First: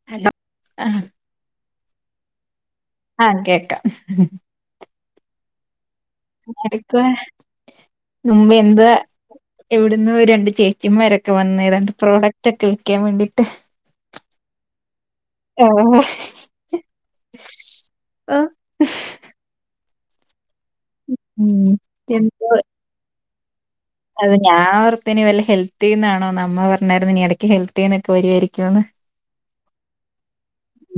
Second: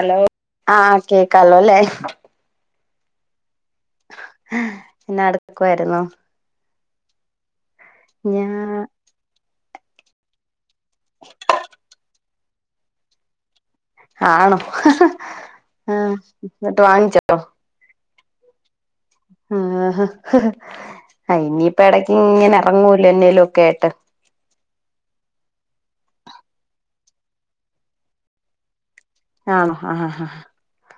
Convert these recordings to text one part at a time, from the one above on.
Hello hello ആ കേക്കാലോ ല്ലേ ആക്കെ പിന്നെ അടുക്കുവായിരുന്നൂ [unintelligible] ഞാ [unintelligible] എവിട്ന്നോ രണ്ട് ചെ ചിമാരൊക്കെ വന്ന് രണ്ട് പ്രോഡ [unintelligible] വേണ്ടീട്ട് ആണോ ആഹ് ആ എന്നിട്ട് വാങ്ങിച്ച് ഇട്ടോ അ ആഹ് ഉം അയ്നിപ്പെടെക്ക് എന്തോ ഇങ്ങനെ ഇറങ്ങൂല്ലേ എന്തേ ലൊക്കെ- കേട്ട അത് ഞാ ഓർത്തനി വല്ല ഹെൽത്തിന്നാണോന്നമ്മ പർണായിരുന്നിനി എടക്ക് ഹെൽത്തിന്നൊക്കെ വരുവായിരിക്കുന്ന് - ആണോ ഹ ഹ ഹഹ്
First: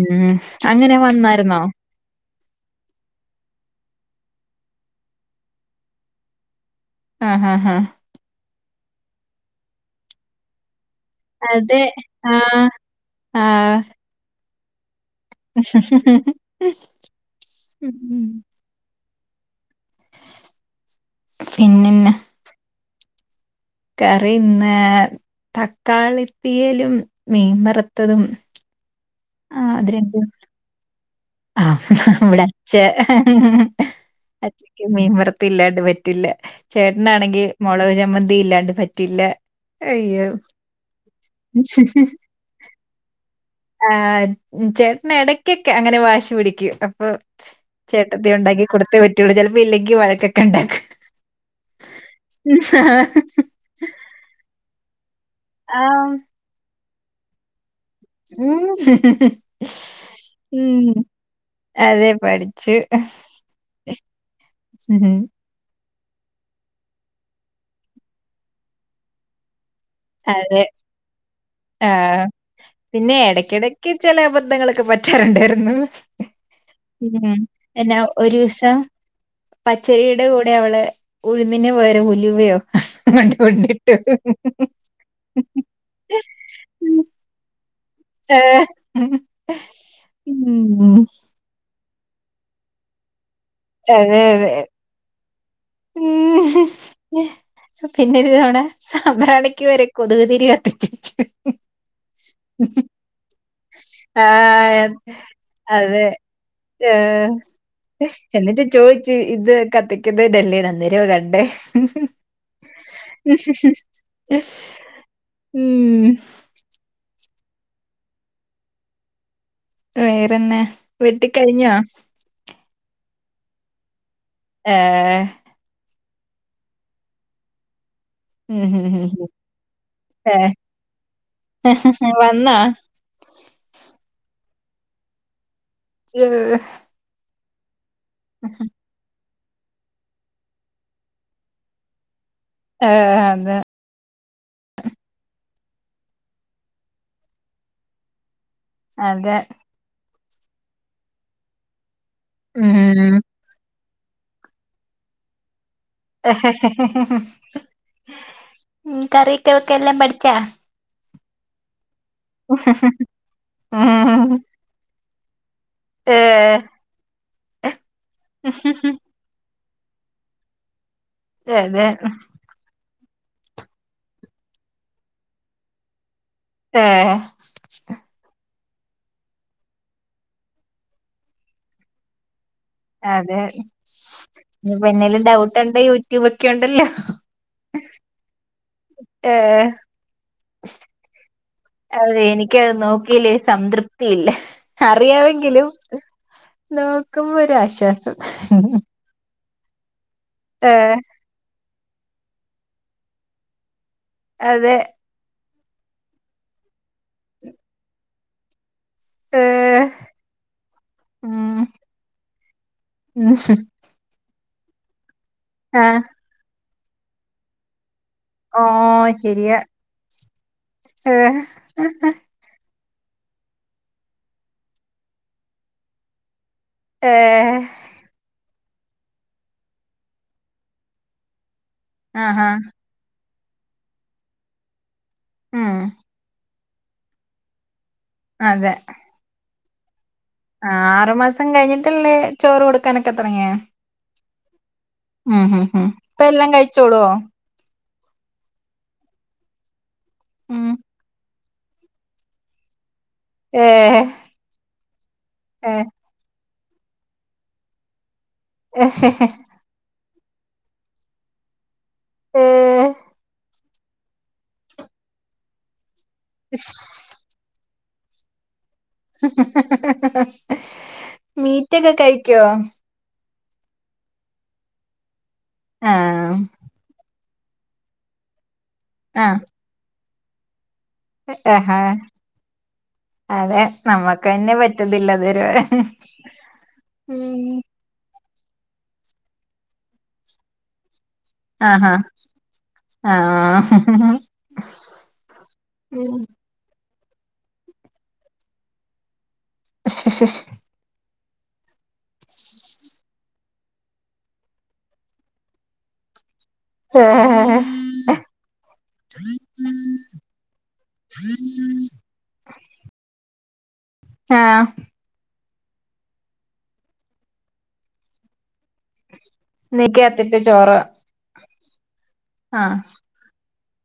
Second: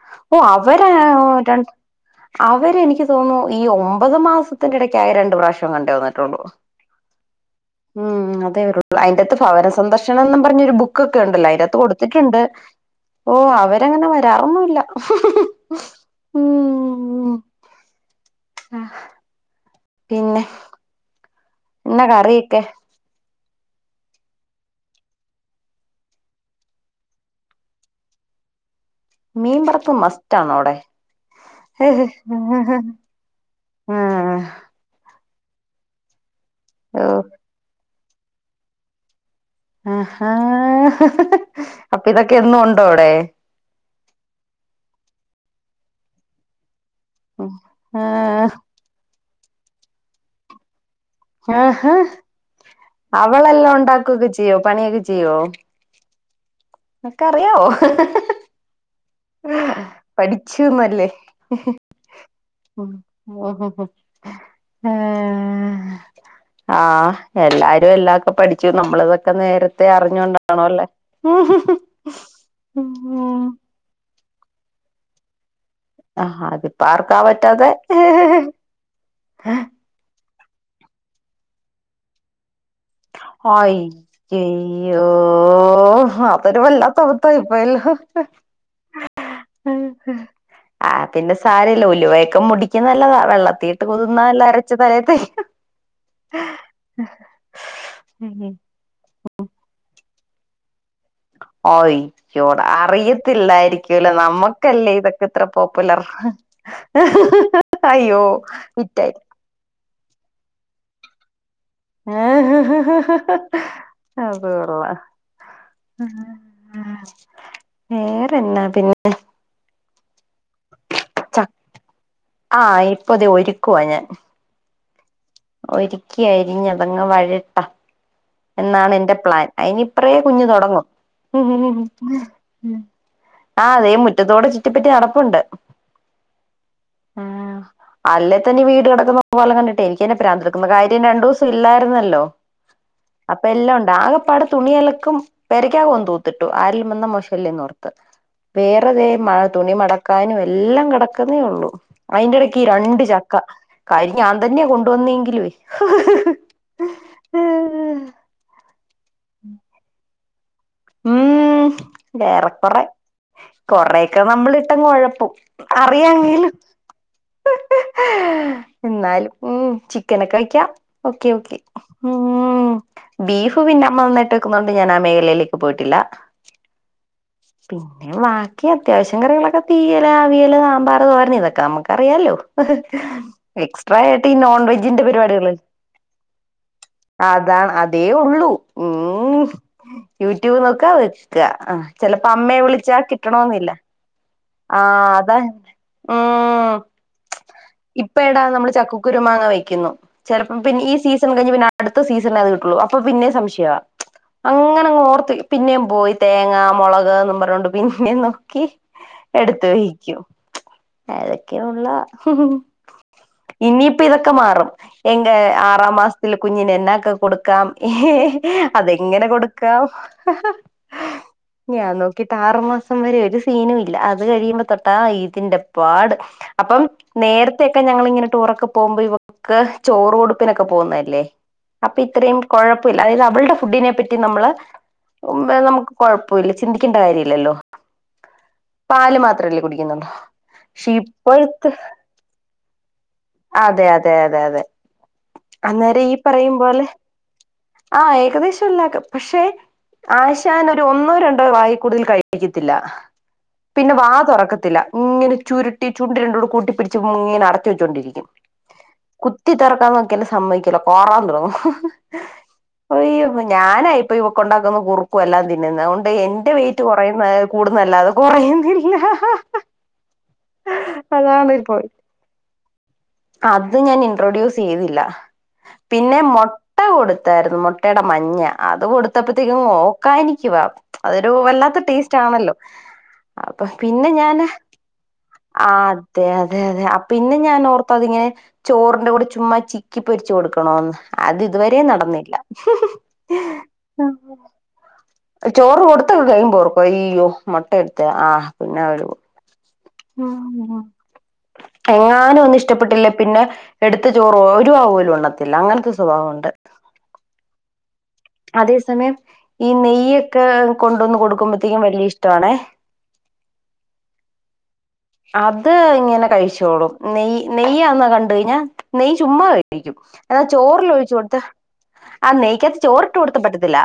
ഉം ഓ അവര അങ്ങനെ ഓ രൺ വന്നായിരുന്നോ അവരെനിക്ക് തോന്നു ഈ ഒമ്പത് മാസ ത്തിന്റെടക്കാകെ രണ്ട് പ്രാവശ്യം ആണ്ടെ വന്നിട്ടുള്ളൂ- ആഹാ ഹാ ഹ് അയ്ന്റെത്ത് ഭവന സന്ദർശനം ന്നും പർഞ്ഞൊരു ബു ക്കൊക്കെണ്ട്ലെ അയ്നത്ത് അതെ കൊട്ത്ത്ട്ട്ണ്ട് ആഹ് ഓ ആഹ് അവരങ്ങനെ വരാറൊന്നുൽ ല്ല ഉം പിന്നെ ന്ന കറിക്കെ കറിന്ന് തക്കാളിതീയലും മീൻവറത്തതും മീൻവറത്ത് മസ്റ്റ് ആണോ അവിടെ ആ ആഹ് ഇവടെ അഛ അച്ചക്ക് മീൻ വറ ത്തിലാണ്ട് പറ്റില്ല ഓ ചേട്ടനാണെങ്കി മോളച മന്തി ഇല്ലാണ്ട് പറ്റില്ല അയ്യോ! ആഹാ അപ്പൊ ഇതക്കെ എന്നും ഉണ്ടോ അവിടെ ന്നെ ഇടക്കൊക്കെ അങ്ങനെ വ ശുവിടിക്ക് ആ ചേട്ടത്തി ആഹ് ഉണ്ടാക്കി കൊടുത്തേ വി ട്ടിയോള് ചെലപ്പോ ഇല്ലെങ്കി വഴക്കക്കെ ഇണ്ടാക്ക് ആ ഹാ അവളെല്ലാം ഉണ്ടാക്കുക്കെ ചെയ്യോ പണിയൊക്കെ ചെയ്യോ നെനക്കറിയാവോ? മ് ഹ് [unintelligible] പഠിച്ചുന്നല്ലേ [unintelligible] അതെ പഠിച്ചു. ഉം. ആ എല്ലാരും എല്ലാക്കെ പഠിച്ചു നമ്മളതൊക്കെ നേര ദേ അതെ. അറിഞ്ഞോണ്ടാണോല്ലേ മ് ചെല അബദ്ധങ്ങളക്ക പറ്റാറുണ്ടായിര് മ് ആഹ് അതിപ്പോ ആർക്കാ എന്നാ പറ്റാത്തെ ഒരൂസം പച്ചരീടെ കൂ എവ്ളെ ഉഴുന്നിന് പകരം ഉലുവയോ വണ്ടി കൊണ്ടിട്ട് ഓ ഹോ അതൊരു വല്ലാത്തബദ്ധായിപ്പോയ ഇ ഹൊ ഏ മ് മ് ലുവേക്ക മുടിക്ക് നല്ലതാ വെള്ള ത്തീട്ട് കൊതുന്നല്ല അരച്ച് തലേത്തേ മ് മ് ഞ്ഞെ പിൻ ന്നൊരു തേയ് തവണ സാമ്പ്രാണിക്ക് വരെ കൊതുക്‌തിരി കത്തിച്ച് ഓയ് യ്യോടാ അറിയത്തില്ലായ് ക്കൂല ആ നമ്മക്കല്ലേ ഇതക്കെ ഇത്ര പോപ്പുലർ. അതെ ഏഹ്. അയ്യോ വിറ്റായി. കത്തിക്കുന്നേന്റല്ലേ അന്നേരവാ കണ്ടേ. അത് കൊള്ളാ ഉം ആ വേറെന്നാ പിന്നെ വേ പിന്നെ വെട്ടിക്കഴിഞ്ഞാ ഇപ്പതേ ഒരുക്കുവാ ഞാൻ ഏ ഒരിക്കി അരിഞ്ഞ് അതങ്ങ് വഴട്ടാം ഉം ഹും എന്നാണ് ഹും എന്റെ ഹും. പ്ലാൻ അയിനിപ്പരേ കുഞ്ഞ് ഏഹ് തുടങ്ങും മ്ഹ് വന്നാ? മ്ഹ് ആ തേ മു തോടെ ചുറ്റിപ്പറ്റി നടപ്പുണ്ട് ഏഹ് അല്ലേ തന്നെ വീട് കിടക്കുന്ന കോലം കണ്ടിട്ട് എനിക്കന്നെ പ്രാന്തെടുക്കുന്നു. കാര്യം രണ്ടൂസം ഇല്ലായിരുന്നല്ലോ. ഏഹ് അപ്പൊ അതെ എല്ലാം ഉണ്ട് ആകെപ്പാടെ തുണിഅലക്കും പേരക്കാകം ഒന്ന് തൂത്തിട്ടു ആരേലും വന്നാൽ മോശമല്ലേയെന്നോർത്തു വേറെ ദേ അതെ മഴ തുണിമടക്ക ക്കാനും എല്ലാം കിടക്കുന്നേ ഉള്ളൂ അയിന്റെ ഇടയ്ക്ക് ഈ രണ്ട് ഉം. ചക്ക കാര്യം ഞാൻ തന്നെയാ കൊണ്ടുവന്നേങ്കിലുവേ ഉം കറീക്കെ വെക്കാൻ എല്ലാം പഠി [unintelligible] ഉംഹ് ഏറെ കുറെ കൊറെയൊക്കെ നമ്മളിട്ടങ്ങ് ഒഴപ്പ പ്പും അറിയാങ്കിലും ഏഹ് എന്നാലും മ്ഹ് ചിക്കനൊക്കെ വെയ്ക്കാം ഓക്കെ ഓക്കെ അതെ മ്ഹ് ബീഫ് പിന്നെ അമ്മ നന്നായിട്ട് വെക്കുന്നോണ്ട് ഞാൻ ആ മേഖലയിലേക്ക് പോയിട്ടില്ല ഏഹ് പിന്നെ ബാ ക്ക് അത്യാവശ്യം കറികളൊക്കെ തീയല്, അവിയല്, സാമ്പാറ്, തോരന് ഇതൊക്കെ നമുക്ക് അറിയാലോ അതെ. എക്സ്ട്രാ ആയിട്ട് ഈ നോൺ ഇനിപ്പ വെജ്ജിന്റെ എന്തേലും പരിപാടികള് ഡൗട്ടുണ്ടെ യൂട്യൂബൊക്കെ ഉണ്ടല്ലോ. അതാണ് അതേ ഉള്ളു ഏഹ് മ്ഹ് യൂട്യൂബ് നോക്കുക വെക്ക് അതെ എനിക്കത് നോക്കീലേ കിട്ടണോന്നില്ല സംതൃപ്തിയില്ല ആ അതാ അറിയാമെങ്കിലും ഉം നോക്കുമ്പോ ഒരു ആശ്വാസം ക്കുന്നു. ചെലപ്പം പിന്നെ ഈ സീസൺ കഴിഞ്ഞ് പിന്നെ അ അടുത്ത സീസണെ അത് കിട്ടുള്ളൂ അപ്പൊ പിന്നേം സംശയാ അതെ അങ്ങനെങ്ങോ പിന്നേം പോയി തേങ്ങ മുളക് എന്നും പറഞ്ഞോണ്ട് പിന്നേം നോക്കി ഏഹ് എടുതൊഴിക്കും ഉം അതൊക്കെയുള്ളോ ഉം ഇനിപ്പോ ഇതൊക്കെ മാറും എന്റെ ആറാം ആഹ് മാസത്തില് കുഞ്ഞിന് എന്നാക്കൊ കൊടുക്കാം ഏ ഓഹ് അതെങ്ങനെ ശരിയാ. കൊടുക്കാം ഏഹ് ഞാൻ നോക്കിട്ട് ആറ് റ് മാസം വരെ ഒരു സീനും ഇല്ല അത് കഴിയുമ്പോ തൊട്ടാ ഇതിന്റെപ്പാട് അപ്പം ഏഹ് നേരത്തൊക്കെ ഞങ്ങളിങ്ങനെ ടൂറൊക്കെ പോകുമ്പോ ഇവക്ക് ചോറ് കൊടുപ്പിനൊക്കെ പോകുന്നെയല്ലേ അപ്പൊ ഇത്രയും ആഹാ കൊഴപ്പില്ല അതിനാ ഇവൾടെ ഫുഡിനെ പറ്റി നമ്മള് മുമ്പേ ഉം നമ്മുക്ക് കൊഴപ്പമില്ല ചിന്തിക്കണ്ട കാര്യല്ലല്ലോ പാല് മാത്രല്ലേ കുടി കുടിക്കുന്നുടോ ആ ആറുമാസം കഴിഞ്ഞിട്ടല്ലേ ചോറ് കൊടു ക്കാനൊക്കെ തൊടങ്ങിയെ തെ അതെ ഉം ഉം ഉം ഇപ്പ എല്ലാം കഴിച്ചോളോ ആഹ് ഏകദേശം എല്ലാക്കെ പക്ഷെ ആശാൻ ഉം ഒരു ഒന്നോ രണ്ട ടൊ വായി കൂടുതൽ കഴിപ്പിക്കത്തില്ല പിന്നെ ഏഹ് വാ തൊറക്കത്തില്ല ഇങ്ങനെ ചുരുട്ടി ഏഹ് ചുണ്ട് രണ്ടും കൂടെ കൂട്ടി പിടിച്ച് മൂങ്ങനെ അടച്ച് വെച്ചുകൊണ്ടിരിക്കും കുത്തി തൊറക്കാൻ നോക് പിന്നെ സമ്മതിക്കൂല കാറാൻ തൊടങ്ങും ഏഹ് ഒയ്യോ ഞാനാ ഇപ്പൊ ഇവക്ക് ഉണ്ടാക്കുന്ന കുറുക്കും എല്ലാം തിന്നുന്നത് എന്റെ വെയ്റ്റ് കൊറയുന്നയാ കൂടു നാല്ലാദേ കുറയുന്നില്ല അതണ് പോയി മീറ്റൊക്കെ കഴിക്കോ അത് ഞാൻ ഇൻട്രൊഡ്യൂസ് ചെയ്തില്ല പിന്നെ ആഹ് മുട്ട കൊടുത്ത് താരുന്നു മുട്ടേടെ മഞ്ഞ അത് ആഹ് കൊടുത്തപ്പത്തേക്കും മൊ കായ നിക്കി വാപ്പ് അതൊരു ആഹാ വല്ലാത്ത ടേസ്റ്റ് ആണല്ലോ അതെ അപ്പൊ പിന്നെ നമ്മക്ക് ഞാന് തന്നെ പറ്റുന്നില്ല ഇതുവരെ ആ അതെ അതെതെ പിന്നെ ഞാൻ ഉം ഓർ ഇങ്ങനെ ചോറിന്റെ കൂടെ ചുമ്മാ ചിക്കി പൊരിച്ച് കൊടുക്കണോന്ന് അത് ഇതുവരേ ആഹാ നടന്നില്ല ആഹ് ചോറ് കൊടുത്തൊക്കെ കഴിയുമ്പോ അയ്യോ മുട്ട എടുത്ത ആ പിന്നെ അവ [inaudible] എങ്ങാനും ഒന്നും ഇഷ്ടപ്പെട്ടില്ലേ പിന്നെ എടുത്ത ചോറ് ഒരു വ പോലും ഉണ്ണത്തില്ല അങ്ങനത്തെ സ്വഭാവണ്ട് ആഹ [inaudible] അതേ സമയം ഈ നെയ്യൊക്കെ കൊണ്ടുവന്ന് കൊടുക്കുമ്പോത്തേക്കും വലിയ ഇഷ്ടവാണേ ആ അത് ഇങ്ങനെ കഴിച്ചോളും നെയ്യ് നെയ്യാന്ന കണ്ട കഴിഞ്ഞ നെയ് ചുമ്മാ കഴിക്കും നെയ്ക്കകത്തിട്ട് എന്നാ ചോറ് ചോറിലൊഴിച്ചു കൊടുത്ത ആ നെയക്കത്ത് ചോർ പറ്റത്തില്ല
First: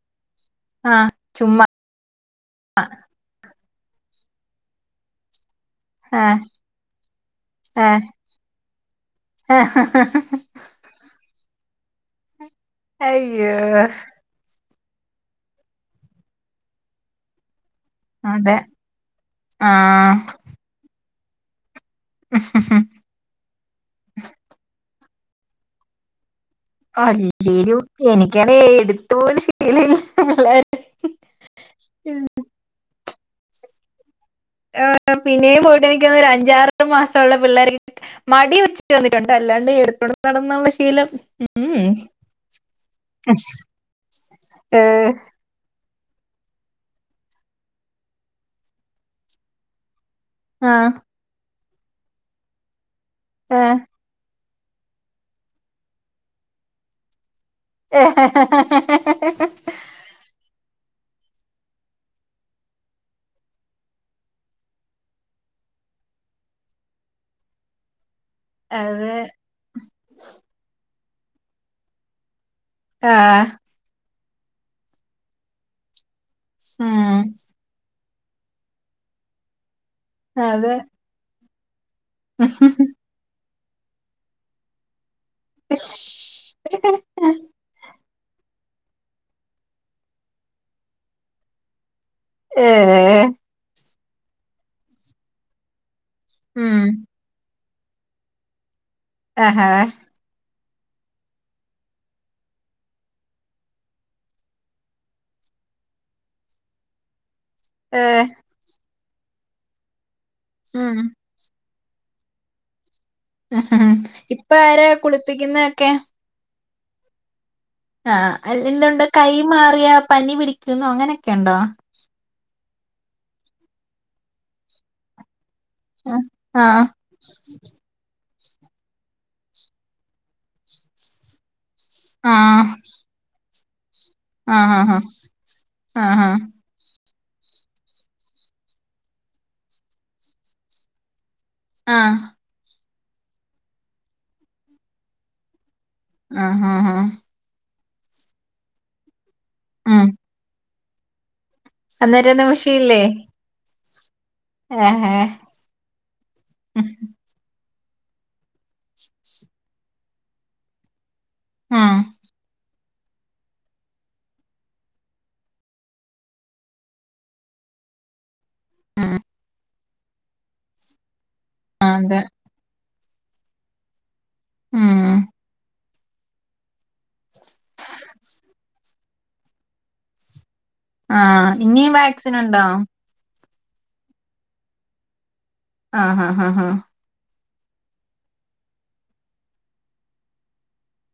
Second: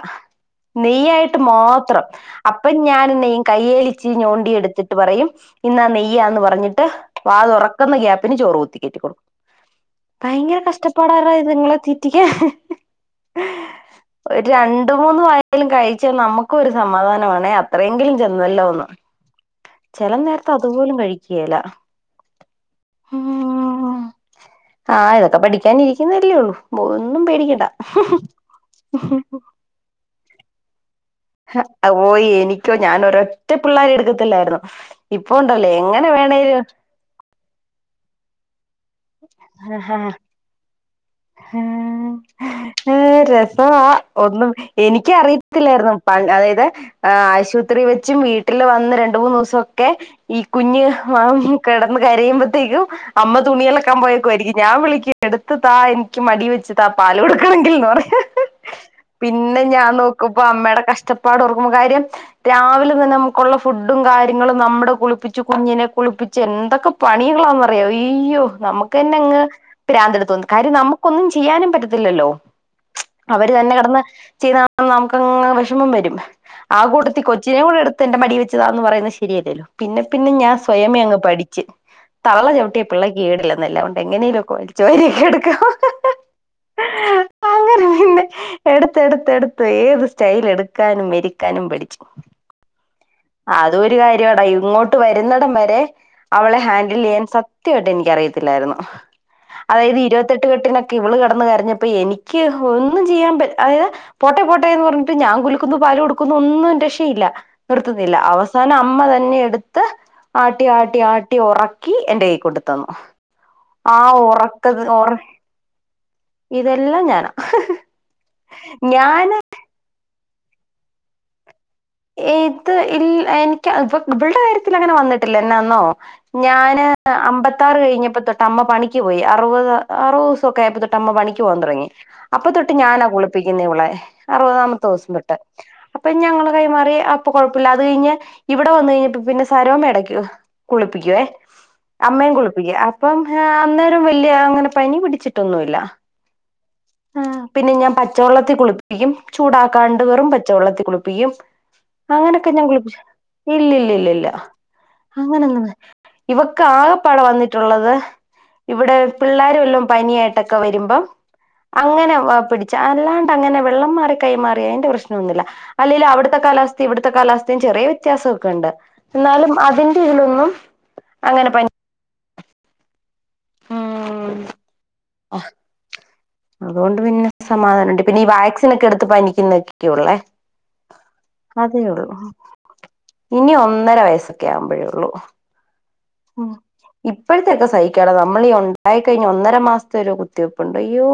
ആ നെയ് ആയിട്ട് ചുമ്മാ മാത്രം അപ്പം ഞാൻ നെയ് കയ്യേലിചിരിഞ്ഞോണ്ടി എടുത്തിട്ട് പറയും ഇന്നാ ആ നെയ്യാന്ന് പറഞ്ഞിട്ട് വാ ആ തുറക്കുന്ന ഗ്യാപ്പിന് ചോറ് കുത്തി കയറ്റി കൊടുക്കും ആ ഭയങ്കര കഷ്ടപ്പാടാരു ഇതിങ്ങളെ തീറ്റിക്കാ അയ്യോ രണ്ട് മൂന്ന് വായേലും കഴിച്ചാൽ നമുക്കും ഒരു സമാധാനമാണേ അത്രയെങ്കിലും അതെ ചെന്നലോന്നു ആ ചില നേരത്തെ അതുപോലും കഴിക്ക ക്കേലാ [unintelligible] ഒക്കെ പഠിക്കാനിരിക്കുന്നതല്ലേ ഉള്ളൂ ഒന്നും പേടിക്കണ്ട അല്ലേലും എനിക്കങ്ങനെ എടു ത്ത് പോലും ശീലല്ല ഹും ഓയ് എനിക്കോ ഞാനൊരു റ്റെ പിള്ളേരെ എടുക്കും ഏ പിന്നെയും പോയിട്ട് എനിക്ക് തോന്നണു ഒരു വേണേലും അഞ്ചാറെട്ട് മാസള്ള പിള്ളേർ മടി പിടി ചെന്നിട്ടുണ്ട് അല്ലാണ്ട് എടു [unintelligible] ഏ രസവാ ഒന്നും ഏ, എനിക്കറിയത്തില്ലായിരുന്നു. പണ്ട്‌ അതായത് ആശുപത്രി വെച്ചും വീട്ടിൽ വന്ന് രണ്ട്‌ മൂന്ന്‌ ദിവസൊക്കെ ഈ ആ, കുഞ്ഞ് കെടന്ന് കരയുമ്പത്തേക്കും. അമ്മ ഏ, തുണിയലക്കാ പോയേ ക്കുവായിരിക്കും. ഞാൻ വിളിക്ക് എടുത്ത് തായ് മടി വെച്ച് താ പാല് കൊ ടുക്കണെങ്കിൽ ന്ന് ഏ. പറിം. പിന്നെ ഞാൻ നോക്കുമ്പോ അമ്മയുടെ കഷ് ട്ടപ്പാടോർക്കുമ്പോ കാര്യം രാവിലെ തന്നെ നമുക്കുള്ള ഫുഡും കാര്യങ്ങളും നമ്മുടെ കുളിപ്പിച്ച് കുഞ്ഞിനെ കുളിപ്പിച്ച് എന്തൊക്കെ പണികളാണന്നറിയോ ഈ അയ്യോ നമുക്ക് തന്നെ അതെ അങ്ങ് പ്രാന്തെടു തോന്നും കാര്യം നമു ഒന്നും ചെയ്യാനും പറ്റത്തില്ലല്ലോ. ആ അവര് തന്നെ കട്ന്ന് ചെയ്ത നമുക്കങ്ങ് വെഷമം വരും. ആ കൂട്ടത്തി ഉം, കൊച്ചിനേം കൂടി എടു എന്റെ മടി വെച്ച് താന്ന് പറയുന്നത് ശരിയല്ലേല്ലോ. പിന്നെ പിന്നെ ഞാൻ അതെ സ്വയമേ അങ്ങ് പഠി ചെ തള്ള ചൗട്ടിയാ പിള്ളക്ക് കേടില്ല. നല്ലതൊണ്ട് എങ്ങനെലോ ചോലി യൊക്കെ എടുക്കു [unintelligible] പിന്നെ എടുത്തട്ത്തട്ത്ത് ഏത് സ്റ്റൈൽ എട്ക്കാനും മെരിക്കാനും പഠിച് ഏഹ ട ഇങ്ങോട്ട് വരുന്നടം വരെ അവളെ ഉം ഹാൻഡിലെയ്യാൻ കൊർ കൃത്യമായിട്ട് എനിക്കറിയത്തില്ലായിര്ന്നു ആഹാ അതായത് ഇരുപത്തട്ട് ട്ട്കെട്ടിനൊക്കെ ഇവള് കെട്ന്ന് കരഞ്ഞപ്പോ എനിക്ക് ഒന്നും ചെയ്യാൻ പറ്റ് അയയ പോട്ടെ പോട്ടേന്ന് പർഞ്ഞിട്ട് ഞാൻ കുലുക്കുന്നു പാല് കൊടുക്കുന്നു ഒന്നും രക്ഷയില്ല നിർത്തുന്നില്ല ഏഹ് അവസാനം അമ്മ വ തന്നെ എടുത്ത് ആട്ടി ഉം ആട്ടി ആട്ടി ഉറ കീ എന്റെ കയ് കൊണ്ട് തന്നു ആ ഉറക്ക ഇപ്പൊര ഉറ കുളിപ്പിക്കുന്നെ കേ ഇതെല്ലാം ഞാന ആഹ അല്ൽ എന്തുണ്ട് കൈ മാറിയ പനി പിടിക്കുന്നു അങ്ങനെയൊക്കെണ്ടോ ഏത് ഇൽ എനിക്ക് ഇപ്പ ഇവള്ടെ കാര്യത്തിൽ അങ്ങനെ വന്നിട്ടില്ല ന്നോ ആഹ് ആഹ് ഞാന് അമ്പത്താറ് കഴിഞ്ഞപ്പോ തൊ അമ്മ പണി ക്ക് പോയി അറുപത് അറുത തിവസൊക്കെ ആയപ്പ അമ്മ പണിക്ക് പോവാൻ തുടങ്ങി അപ്പൊ തൊട്ട് ഞാനാ കുളിപി ന്നിവളെ ആഹ് അറുപതാമത്തെ ആഹ് ദിവസം തോട്ട് അപ്പൊ ആഹ് ഞങ്ങള് മാറ അപ്പൊ കുഴപ്പില്ല അത് കഴിഞ്ഞ ഇവിടെ വന്ന കഴിഞ്ഞപ്പ പിന്നെ സരവ മേടക്ക് കുളിപ്പിക്കുവേ ആഹ് അമ്മേയും കുളുപ്പികും ആ അപ്പം അന്നേരം വല്യ അങ്ങനെ പനി പിടിച്ചിട്ടൊന്നുമില്ല ആഹ ആഹ ആഹ ആ, പിന്നെ ഞാൻ പച്ചവെള്ളത്തിൽ കുളിപ്പിക്കും ചൂടാക്കാണ്ട് ഉം വെറും പച്ചവെള്ളത്തിൽ കുളുപ്പിക്കും അന്നേരം ഓശിയില്ലേ ഇല്ല ല്ല അങ്ങനെന്ന ഇവക്ക് ഉം ആകപ്പാടം വന്നിട്ട ട്ടു ള്ളത് ഇവിടെ പിള്ളേരു വല്ലാം പനിയായിട്ടൊക്കെ വരുമ്പോം ഉം അങ്ങനെ വ പിടി അല്ലാണ്ട് അങ്ങനെ വെള്ളം മാറി കൈമാറി അതിന്റെ പ്രശനൊന്നുമില്ല അലേലും അവിടുത്തെ അവിടെത്തെ കാലസ്ഥ ഇവിടുത്തെ കാലസ്ഥ ചെറിയ വ്യത്യാസം ണ്ട് ഉം. എന്നാലും അതി തിലൊന്നും ആ അതെ ഉം ഉം ആഹ് അതുകൊണ്ട് പിന്നെ സമാധാനം ഉണ്ട് പിന്നെ ഈ വക്സിൻ ഒക്കെ എടുത്ത് പനിക്കുന്നൊക്കെള്ളേ ആ ഇന്നിം വാക്സിൻ ഉണ്ടോ ഇനി ഒന്നര വയസ്സൊക്കെ ആവുമ്പോഴേള്ളു ആആആഹ് ആഹ ഇപ്പോഴത്തെൊക്കെ സഹിക്കടോ നമ്മളീ ഉണ്ടായി കഴിഞ്ഞഞ് ഒന്നര മാസത്തെ ഒരു കുത്തിവെപ്പുണ്ട് അയ്യോ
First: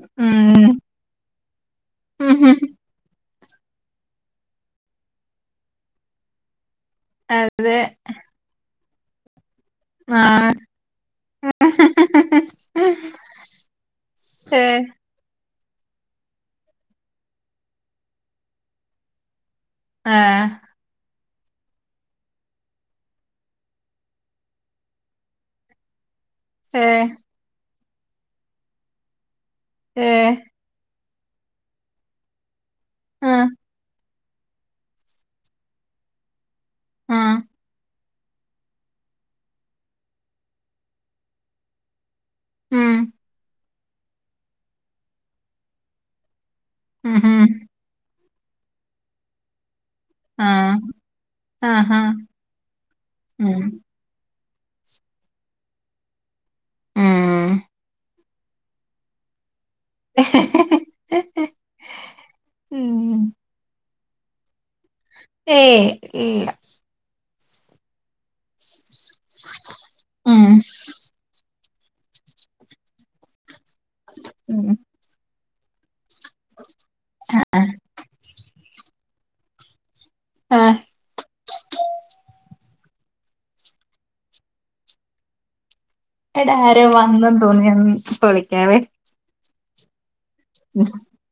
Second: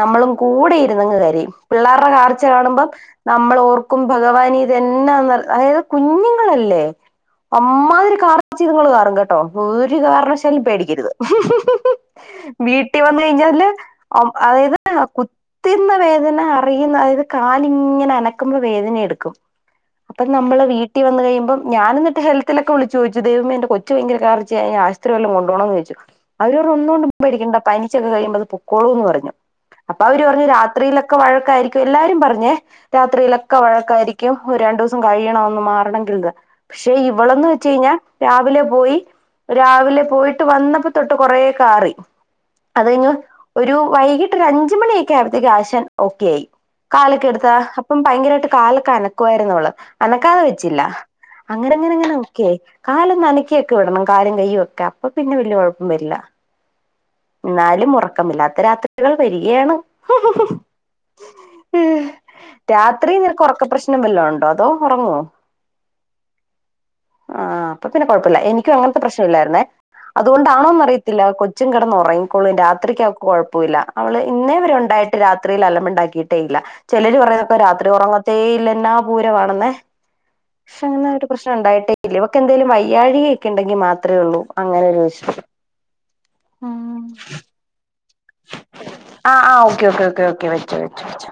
നമ്മളും ഉം കൂടെ ഇരുന്നങ്ങ് കരയും പിള്ളേരുടെ കാർച്ച ഉം. കാണു.. നമ്മളോർക്കും ഭഗവാനേ ഇത എന്നാ അതായത് കുഞ്ഞുങ്ങളല്ലേ അതെ നിങ്ങൾ കറും കേട്ടോ [unintelligible] ഒരു ആഹ് കാരണവശാലും പേടിക്കരുത് മഹ്ഹ്ഹ വീട്ടിൽ വന്ന് കഴിഞ്ഞാല് അതായത് ഏഹ് തിന്ന വേദന അറിയുന്ന അതായത് കാലിങ്ങനെ അനക്കുമ്പോൾ വേദന എടുക്കും അപ്പൊ ആഹ് നമ്മള് വീട്ടിൽ വന്ന് കഴ അപ്പം ഞാനെന്നിട്ട് ഹെൽത്തിലൊക്കെ ചോദിച്ചു ദേൈവമേ എന്റെ കൊച്ചുഭയങ്കര കാർച്ചയാ ഇനി ആശുപത്രിയിൽ വല്ലോം കൊണ്ടുപോണോന്ന് ചോദിച്ചു അവരുപറഞ്ഞു ഏഹ് ഒന്നുകൊണ്ടുംപേടിക്കണ്ട പനി കുറച്ചൊക്കെ കഴിയുമ്പോൾ അത് പൊക്കോളുമെന്ന് പറഞ്ഞു അപ്പൊ അവര് ഏഹ് പറഞ്ഞ് രാത്രിയിലാ ക്കെ വഴക്കായിരിക്കും എല്ലാരും പറഞ്ഞ് ആഹ് രാത്രിയിലക്കെ വഴക്കായിരിക്കും യ്യോ രണ്ടു ദിവസം കഴിയണം ഒന്ന് മാറണങ്കിൽ പക്ഷെ ഇവളെന്ന് വെച്ച് കഴിഞ്ഞാൽ രാവിലെ പോയി രാവിലെ പോയിട്ട് വന്നപ്പോ തൊട്ട് കൊറേ കാറി അത് കഴിഞ്ഞു ഒരു വൈകിട്ട് ഒരു അഞ്ചു മണി ആയപ്പോൾ ഉം. ഉം, കാലൊക്കെ ഉം, എടുത്താ അപ്പം ഭയങ്കര കാലൊക്കെ അനക്കുുവായിരുന്നുള്ളത് അനക്കാതെ ആ, വെച്ചില്ല അങ്ങനെ ആഹാ, അങ്ങനെങ്ങനെ ഒക്കെ. ആയി കാലൊന്ന് അനക്കി ഉം, വിടണം കാലും കയ്യും ഒക്കെ അപ്പൊ പിന്നെ വലിയ കുഴപ്പം വരില്ല ഉം. പക്കമില്ലാത്ത രാത്രികൾ വരികയാണ് രാത്രി ഉം. നിനക്ക ഉറക്ക പ്രശ്ന വല്ല ഉണ്ടോ അതോ ഉറങ്ങുവോ ഏയ് ഇല്ല ആഹ് അപ്പൊ പിന്നെ കൊഴപ്പില്ല. എനിക്കും അങ്ങനത്തെ പ്രശ്നൊല്ലായിരുന്നേ. ഉം അത്കൊണ്ടാണോന്നറിയത്തില്ല, കൊച് കൊച്ചും കെടന്നോ? ഒറങ്ങിക്കോളും. രാത്രിക്കാ കൊഴപ് പ്പില്ല. അവള് ഉം. ഇന്നേവരെ ഉണ്ടായിട്ട് രാത് ഇത്രേല് അലമ്പ്ണ്ടാക്കീട്ട് ഇല്ല ചിലര് പറയപ്പം ആ, രാത്രി ഉറങ്ങു ഈലെന്നാ പൂരമാണെന്നേ ആ, ക്ഷണായി പ്രശ്ന ഉണ്ടായിട്ടേ ഇല്ല ഇവക്ക് എന്തേലും വയ്യാഴികയക്കെ ഉണ്ടെങ്കി മാത്രമേ ഉള്ളൂ അങ്ങനെ ഒരു വിശ എട ആരോ വന്നന്ന് തോന്നുന്നു ഞാൻ [unintelligible] പ്പവ്ളിക്കാവേ ആ ആ ഓക്ക ഒക്കേ ഓക്കെ വെച്ചോ വെച്ചോ വെച്ചോ